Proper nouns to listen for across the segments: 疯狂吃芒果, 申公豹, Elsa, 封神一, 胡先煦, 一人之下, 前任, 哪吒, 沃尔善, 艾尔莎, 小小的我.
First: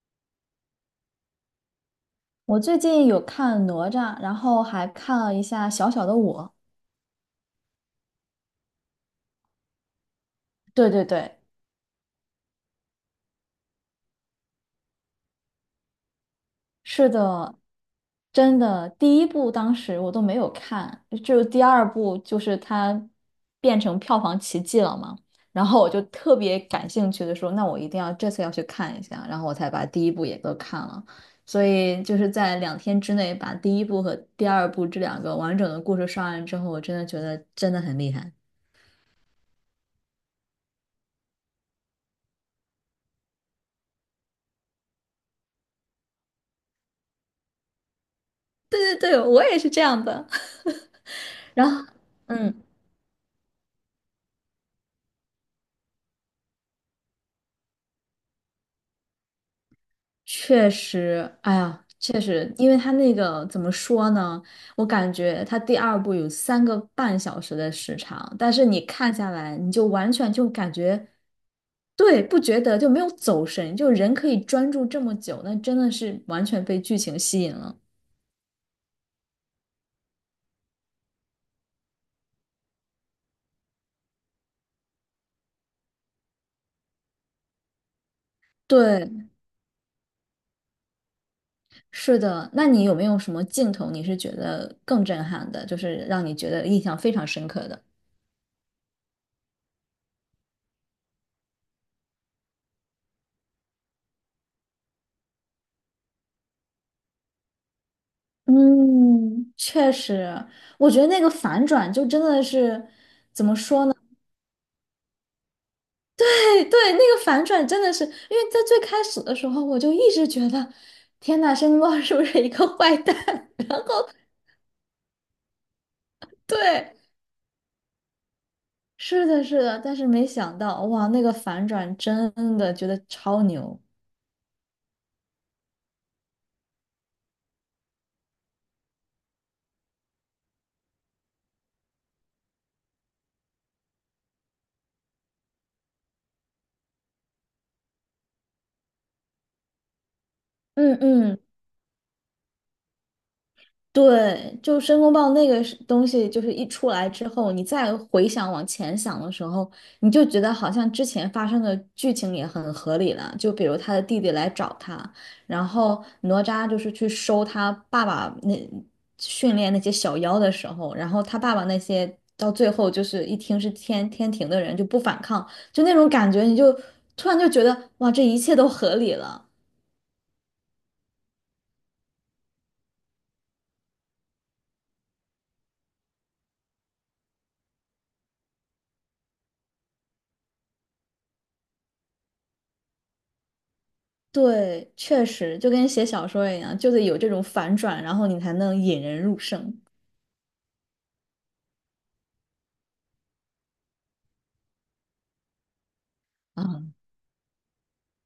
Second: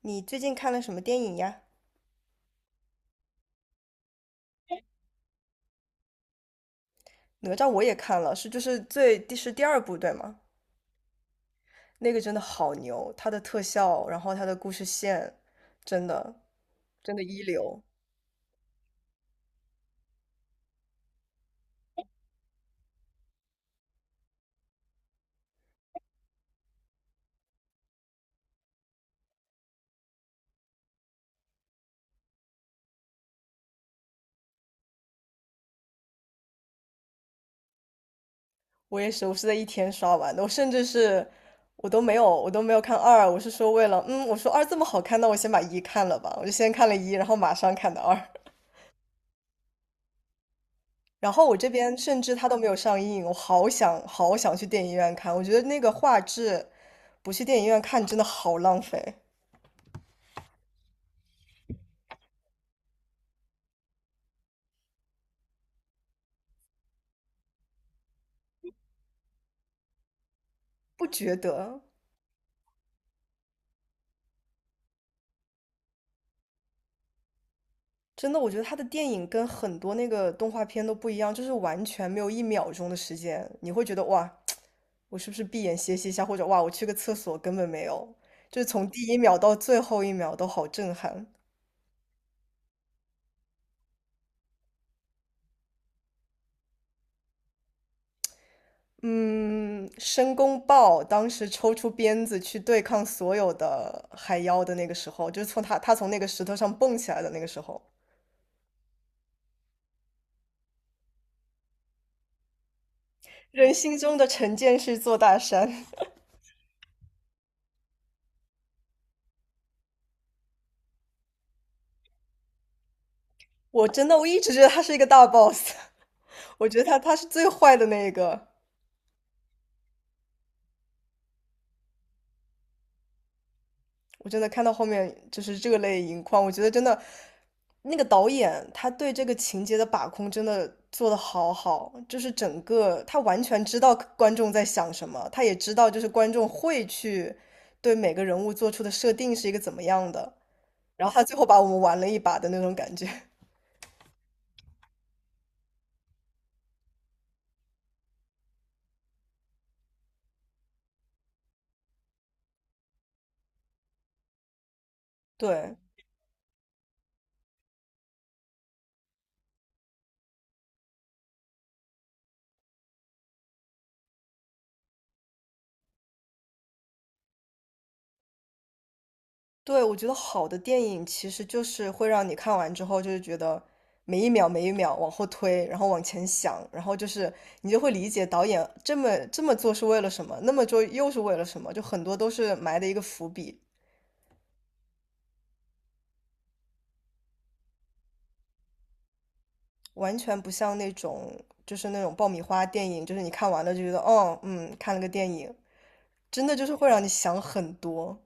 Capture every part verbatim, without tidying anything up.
你最近看了什么电影呀？我最近有看哪吒，然后还看了一下《小小的我》。哪吒我也看了，是就是最第是第二部对吗？对对对，那个真的好牛，它的特效，然后它的故事线，真的是真的一的，流。真的，第一部当时我都没有看，就第二部就是它变成票房奇迹了嘛，然后我就特别感兴趣的说，那我一定要这次要去看一下，然后我才把第一部也都看了，所以就是在两天之内把第一部和第二部这两个完整的故事刷完之后，我真的觉得真的很厉害。我也是，我是在一天刷完的，我甚至是我都没有我都没有看二，我是说为了嗯，我说二这么好看，那我先把一看了吧，我就先看了一，然后马上看的二。对对对，我也是这样的。然后我这然后，边甚至它嗯，都没有上映，我好想好想去电影院看，我觉得那个画质不去电影院看真的好浪费。确实，哎呀，确实，因为他那个怎么说呢？我感觉他第二部有三个半小时的时长，但是你看下来，你就完全就感不觉，觉得，对，不觉得就没有走神，就人可以专注这么久，那真的是完全被剧情吸引了。真的，我觉得他的电影跟很多那个动画片都不一样，就是完全没有一秒钟的时间，你会觉得哇，我是不是闭眼歇息一下，或者哇，我去个厕所，根本没有，就是从第一对，秒到最后一秒都好震撼。是的。那你有没有什么镜头你是觉得更震撼的，就是让你觉得印象非常深刻的？嗯，申公豹当时抽出鞭子去对抗所有的海妖的那个时候，就是从他他从那个石头上蹦起来的那个时候，嗯，确实，我觉得那个反转就真的是，人心中的成见是座大山。对对，那个反转真的是，因为在最开始的时候，我就一直觉得，天呐，申公豹是不是一个坏蛋？我真的我一直觉得他是一个大 boss。我觉得对，他他是最坏的那一个。是的，是的，但是没想到，哇，那个反转真的觉得超牛。我真的看到后面就是热泪盈眶，我觉得真的那个导演他对这个情节的把控真的做的好好，就是整个他完全知道观众在想什么，他也知道就是观众会去对每个人物做出的设定是一个怎么样的，嗯然后他最嗯。后把我们玩了一把的那种感觉。对，就申公豹那个是东西，就是一出来之后，你再回想往前想的时候，你就觉得好像之前发生的剧情也很合理了。就比如他的弟弟来找他，然对，后哪吒就是去收他爸爸那训练那些小妖的时候，然后他爸爸那些到最后就是一听是天天庭的人就不反抗，就那种感觉，你就突然就觉得哇，这一切都合理了。对，我觉得好的电影其实就是会让你看完之后，就是觉得每一秒每一秒往后推，然后往前想，然后就是你就会理解导演这么这么做是为了什么，那么做又是为了什么，就很多都是埋的一个伏笔，对，确实就跟写小说一样，就得有这种反转，然后你才能引人入胜。完全不像那种就是那种爆米花电影，就是你看完了就觉得哦，嗯，看了个电影，真的就是会啊，让你想很多。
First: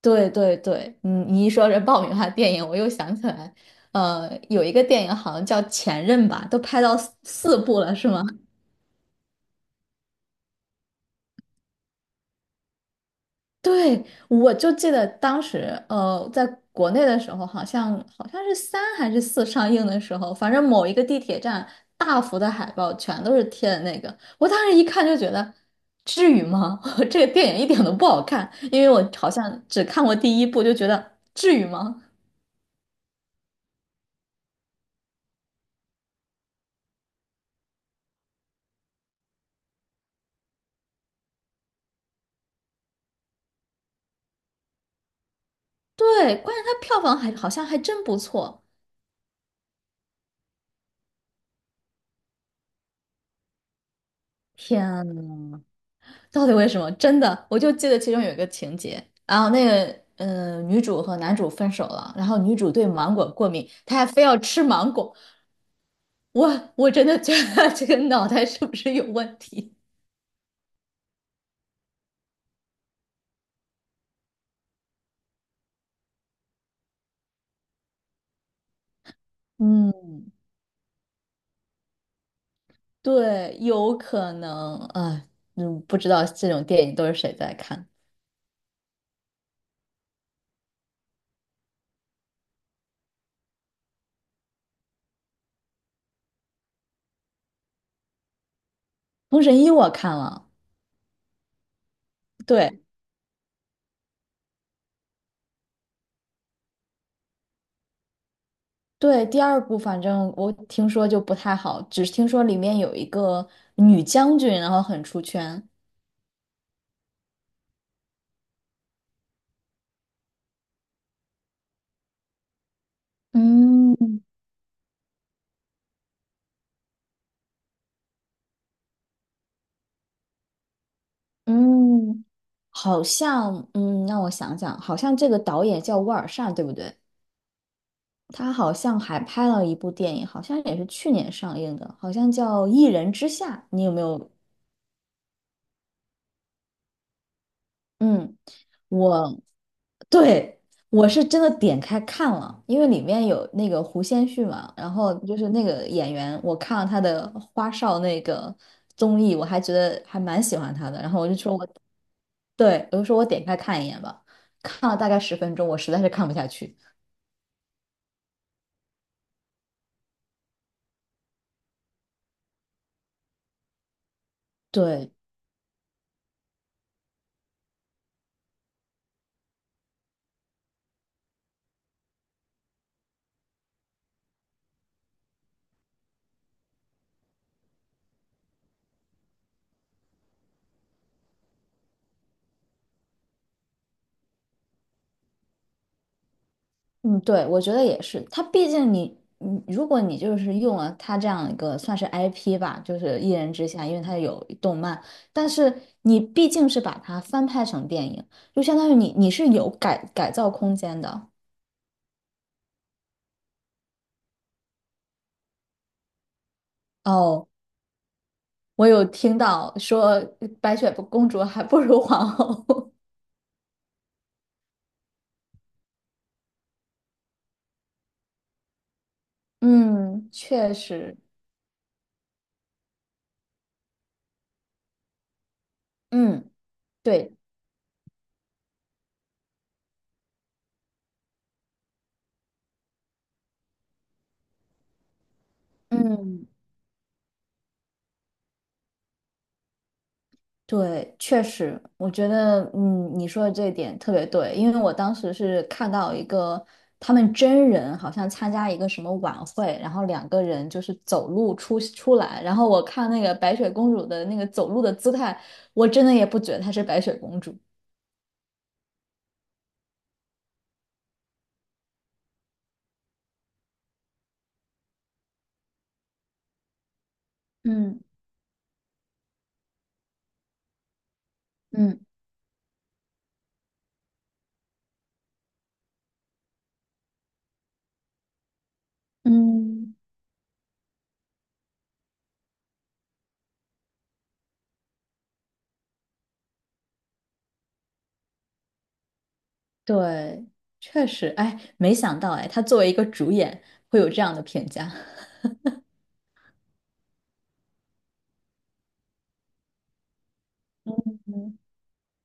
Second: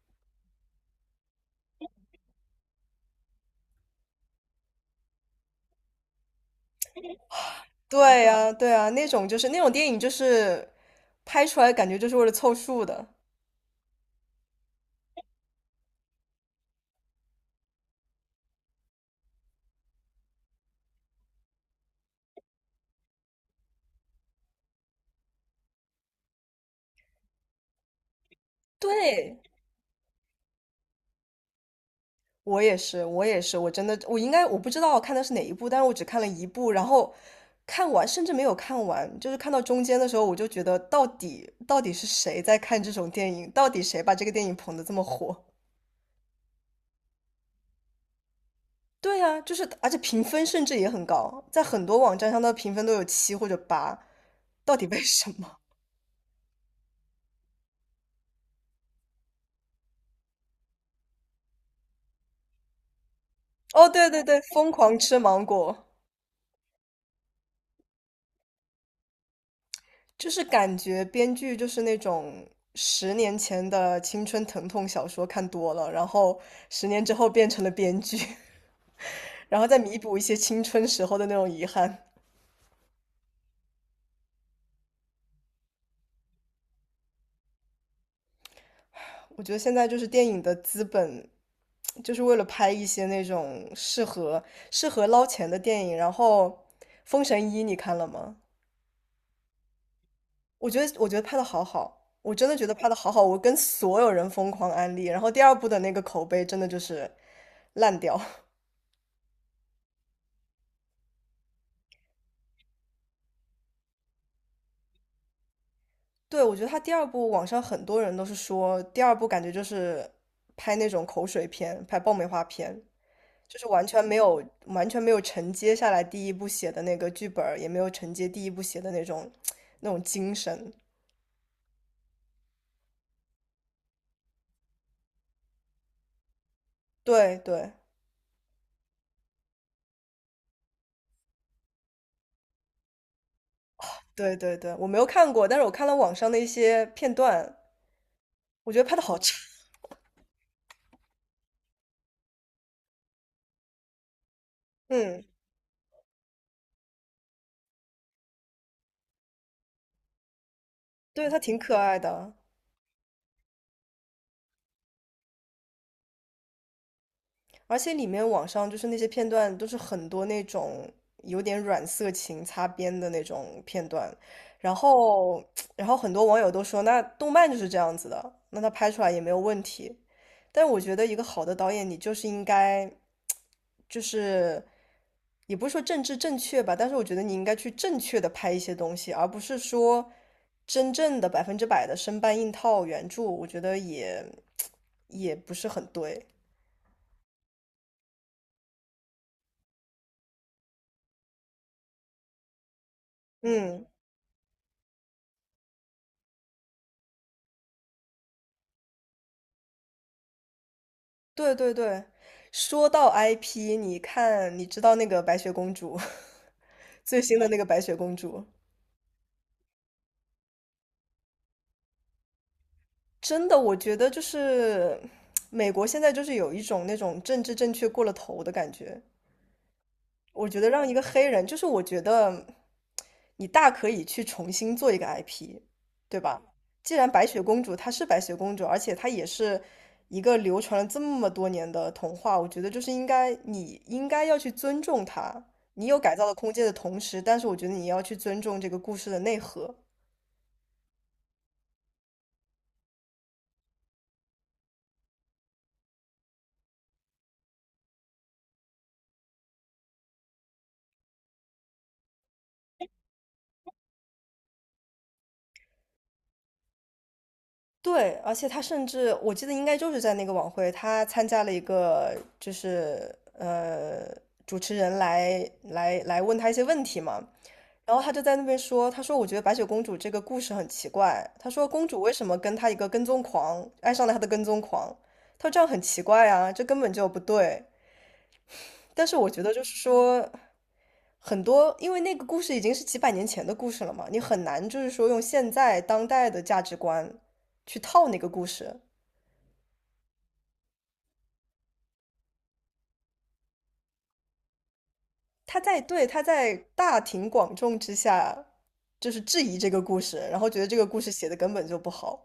对对对，嗯，你一说这爆米花电影，我又想起来，呃，有一个电影好像叫《前任》吧，都拍到四四部了，是吗？对呀，对呀，那种就是那种电影就是拍出来感觉就是为了凑数的。对，我就记得当时，呃，在国内的时候，好像好像是三还是四上映的时候，反正某一个地铁站大幅的海报全都是贴的那个，我当时一看就觉得，至于吗？这个电影一点都不好看，因为我好对，像只看过第一部，就觉得至于吗？我也是，我也是，我真的，我应该我不知道我看的是哪一部，但是我只看了一部，然后看完甚至没有看完，就是看到中间的时候，我就觉得到底到底是谁在看这种电影，到底谁把这个电影捧得这么火？对，关键它票房还好像还真不错。对啊，就是而且评分甚至也很高，在很多网站上的评分都有七或者八，到天底为什么？呐！到底为什么？真的，我就记得其中有一个情节，然后那个嗯，女主和男主分手了，然后女主对芒果过敏，哦，她还对非对要对，吃疯芒狂果，吃芒果。我我真的觉得这个脑袋是不是有问题？就是感觉编剧就是那种十年前的青春疼痛小说看多了，然后十年之后变成了编剧，然 后再弥补一嗯，些青春时候的那种遗憾。对，有可能啊，嗯，不知道这种电影都是谁在看。我觉得现在就是电影的资本，就是为了拍一些那种适合适合捞钱的电影。然后《封神一》你看了吗？《封神一》我看了，我觉得我觉得拍的好好，我真的觉得对拍的好好，我跟所有人疯狂安利。然后第二部的那个口碑真的就是烂掉。对，第二部反正我听说就不太好，只是听说里面有一个女将军，然后很出圈。对，我觉得他第二部，网上很多人都是说，第二部感觉就是拍那种口水片，拍爆米花片，就是完嗯，全没有完全没有承接下来第一部写的那个剧本儿也没有承接第一部写的那种那种精神。嗯，好像，嗯，让我想想，好像这个导演叫沃尔善，对不对？对对他好像还拍了一部电影，好像也是去年上映的，好像叫《一人之下》。你有没有？对对对，我没有看过，但是我看了网上的一些片段，嗯，我觉得拍的好差。我，对，我是真的点开看了，因为里面有那个胡先煦嘛，然后嗯，就是那个演员，我看了他的花少那个综艺，我还觉得还蛮喜欢他的，然后对，我就他说挺我。可爱的。对，我就说我点开看一眼吧，看了大概十分钟，我实在是看不下去。而且里面网上就是那些片段都是很多那种有点软色情擦边的那种片段，然对，后然后很多网友都说，那动漫就是这样子的，那他拍出来也没有问题。但我觉得一个好的导演，你就是应该，就是也不是说政治正确吧，但是我觉得你应该去正确的拍一些东西，而不是说真正的百分之百的生搬硬套原著，我觉得也也不是很对。嗯，对，我觉得也是，它毕竟你，你，如果你就是用了它这样一个算是 I P 吧，就是一人之嗯。下，因为它有动漫，但是你毕竟是把它翻拍成电影，就相当于你你是有改改造空间的。对对对，说到 I P，你看，你知道那个白雪公主，最新的哦，那个白雪公主，我有听到说白雪公主还不如皇后。真的，我觉得就是 美国现在就是有一种那种政治正确过了头的感觉，嗯，我觉得确让一个实，黑人，就是我觉得你大可以去重新做一个 I P，对吧？嗯，既然白对，雪公主她是白雪公主，而且她也是一个流传了这么多年的童话，我觉得就是应该你应该要去尊重她。你有改造的嗯。空间的同时，但是我觉得你要去尊重这个故事的内核。对，确实，我觉得，嗯，你说的这一点特别对，因为我当时是看到一个他们真人好像参加一个什么晚会，然后两个人就是走路出出来，然后我看那个白雪公主的那个走路的姿态，我真的也不觉得她是白雪公主。对，而且他甚至我记得应该就是在那个晚会，他参加了一个就是呃主持人来来来问他一些问题嘛，然嗯后他就在那边说，他说我觉得白雪公主这个故事很奇怪，他说公嗯主为什么跟他一个跟踪狂爱上了他的跟踪狂，他说这样很奇怪啊，这根本就不对。但是我觉得就是嗯，说很多，因为那个故事已经是几百年前的故事了嘛，你很难就是说用现在当代的价值观去套那个故事。对，确实，哎，没想到，哎，她作为一个主演会有这样的评价。他在对他在大庭广众之下就是质疑这个故事，然后觉得这个故事 写的根嗯，本就不好。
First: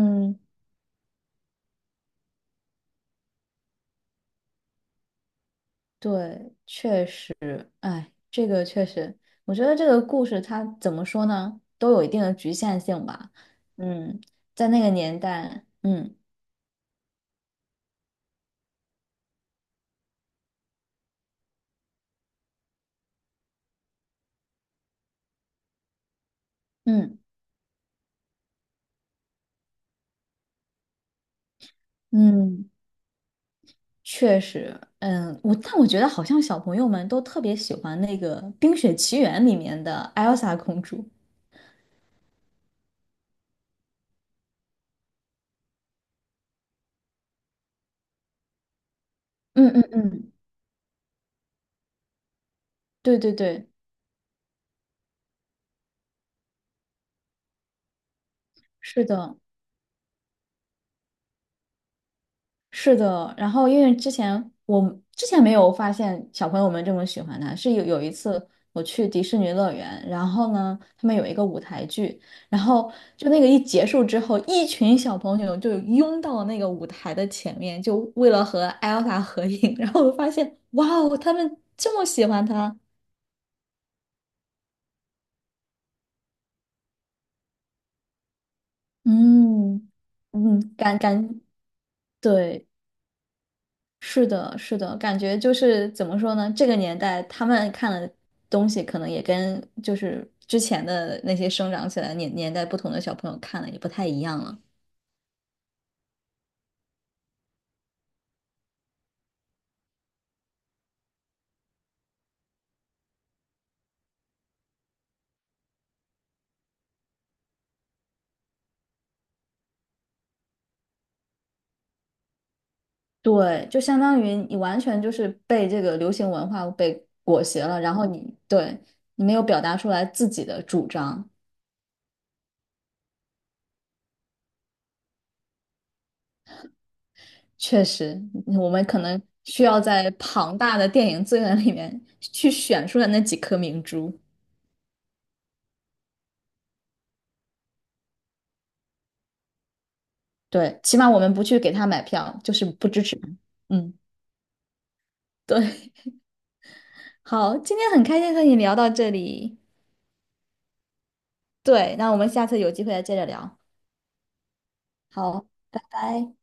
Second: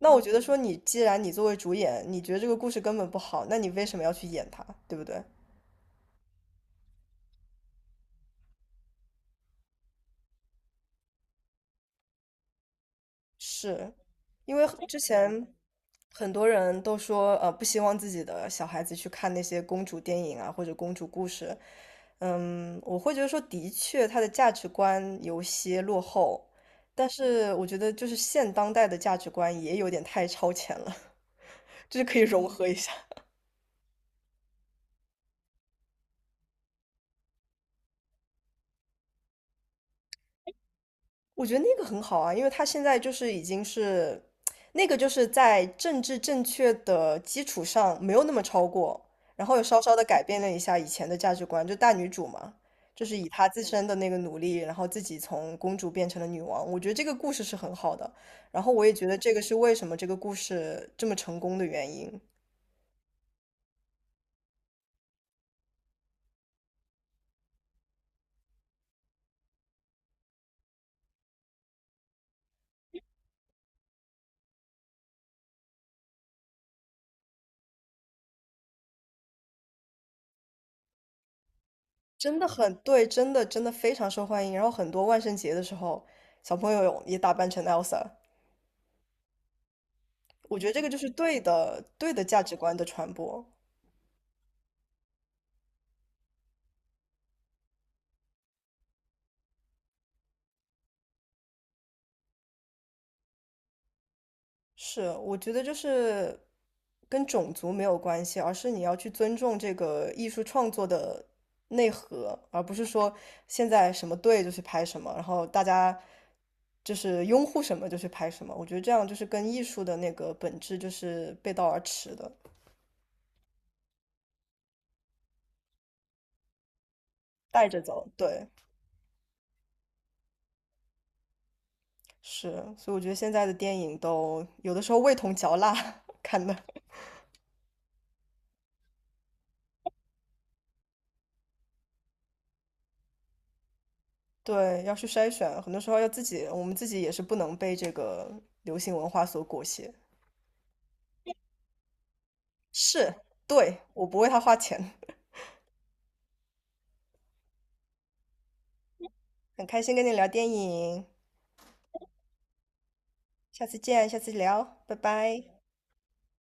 那我觉得说你既然你作为主演，你觉得这个故事根本不好，那你为什么要去演它，对不对？对，确实，哎，这个确实，我觉得这个故事它怎么说呢，都有一定的局限性吧。是，嗯，因为在那个之年前代，嗯很多人都说，呃，不希望自己的小孩子去看那些公主电影啊，或者公主故事。嗯，我会觉得说，的确，他的价值观有些落后，但嗯是我觉得就是现当代的价值观也有点太超前了，就是可以融合嗯，一下。确实，嗯，我但我觉得好像小朋友们都特别喜欢那个《冰雪奇缘》里面的艾尔莎公主。我觉得那个很好啊，因为她现在就是已经是，那个就是在政治正确的基础上没有那么超过，然后又嗯稍嗯稍的改嗯，变了一下以前的价值观，就大女主嘛，就是对以对她自对，身的那个努力，然后自己从公主变成了女王。我觉得这个故事是很好的，然后我也是觉得这的。个是为什么这个故事这么成功的原因，是的，然后因为之前我之前没有发现小朋友们这么喜欢他，是有有一次我去迪士尼乐园，然后呢，他们有一个舞台剧，然后就那个一结束之后，一群小朋友就拥到那个舞台的前面，就为了和艾尔法合影，然后我发现，哇哦，他们这么喜真欢的很他，对，真的真的非常受欢迎。然后很多万圣节的时候，小朋友也打扮成 Elsa。嗯我觉得嗯，这个就感是对感，的，对的价值对。观的传播。是的，是的，感觉就是怎么说呢？这个年代他们看的东西，可能也跟就是之前的那些生长起来的年年代不同的小朋友看的也不太一样了。是，我觉得就是跟种族没有关系，而是你要去尊重这个艺术创作的内核，而不是说现在什么对就去拍什么，然后大家就是拥护什么就去拍什么。我觉得这样就是跟艺术的那个本质就是背道而驰的，对，就相当于你完全就是被这个流行文化被裹挟带了，着然后走。你对，对你没有表达出来自己的主张。是，所以我觉得现在的电影都有的时候味同嚼蜡 看的。确实，我们可能需要在庞大的电影资源里面去选出来那几颗明珠。对，要去筛选，很多时候要自己，我们自己也是不能被这个流行文化所裹挟。对，起码我们不去给他买票，就是不支是，持他对，嗯。我不为他花钱。对，好，今天很开心和你聊到这里。很开心跟你聊电影，对，那我们下次有机会再接着聊。下次见，下次聊，拜拜。好，拜拜。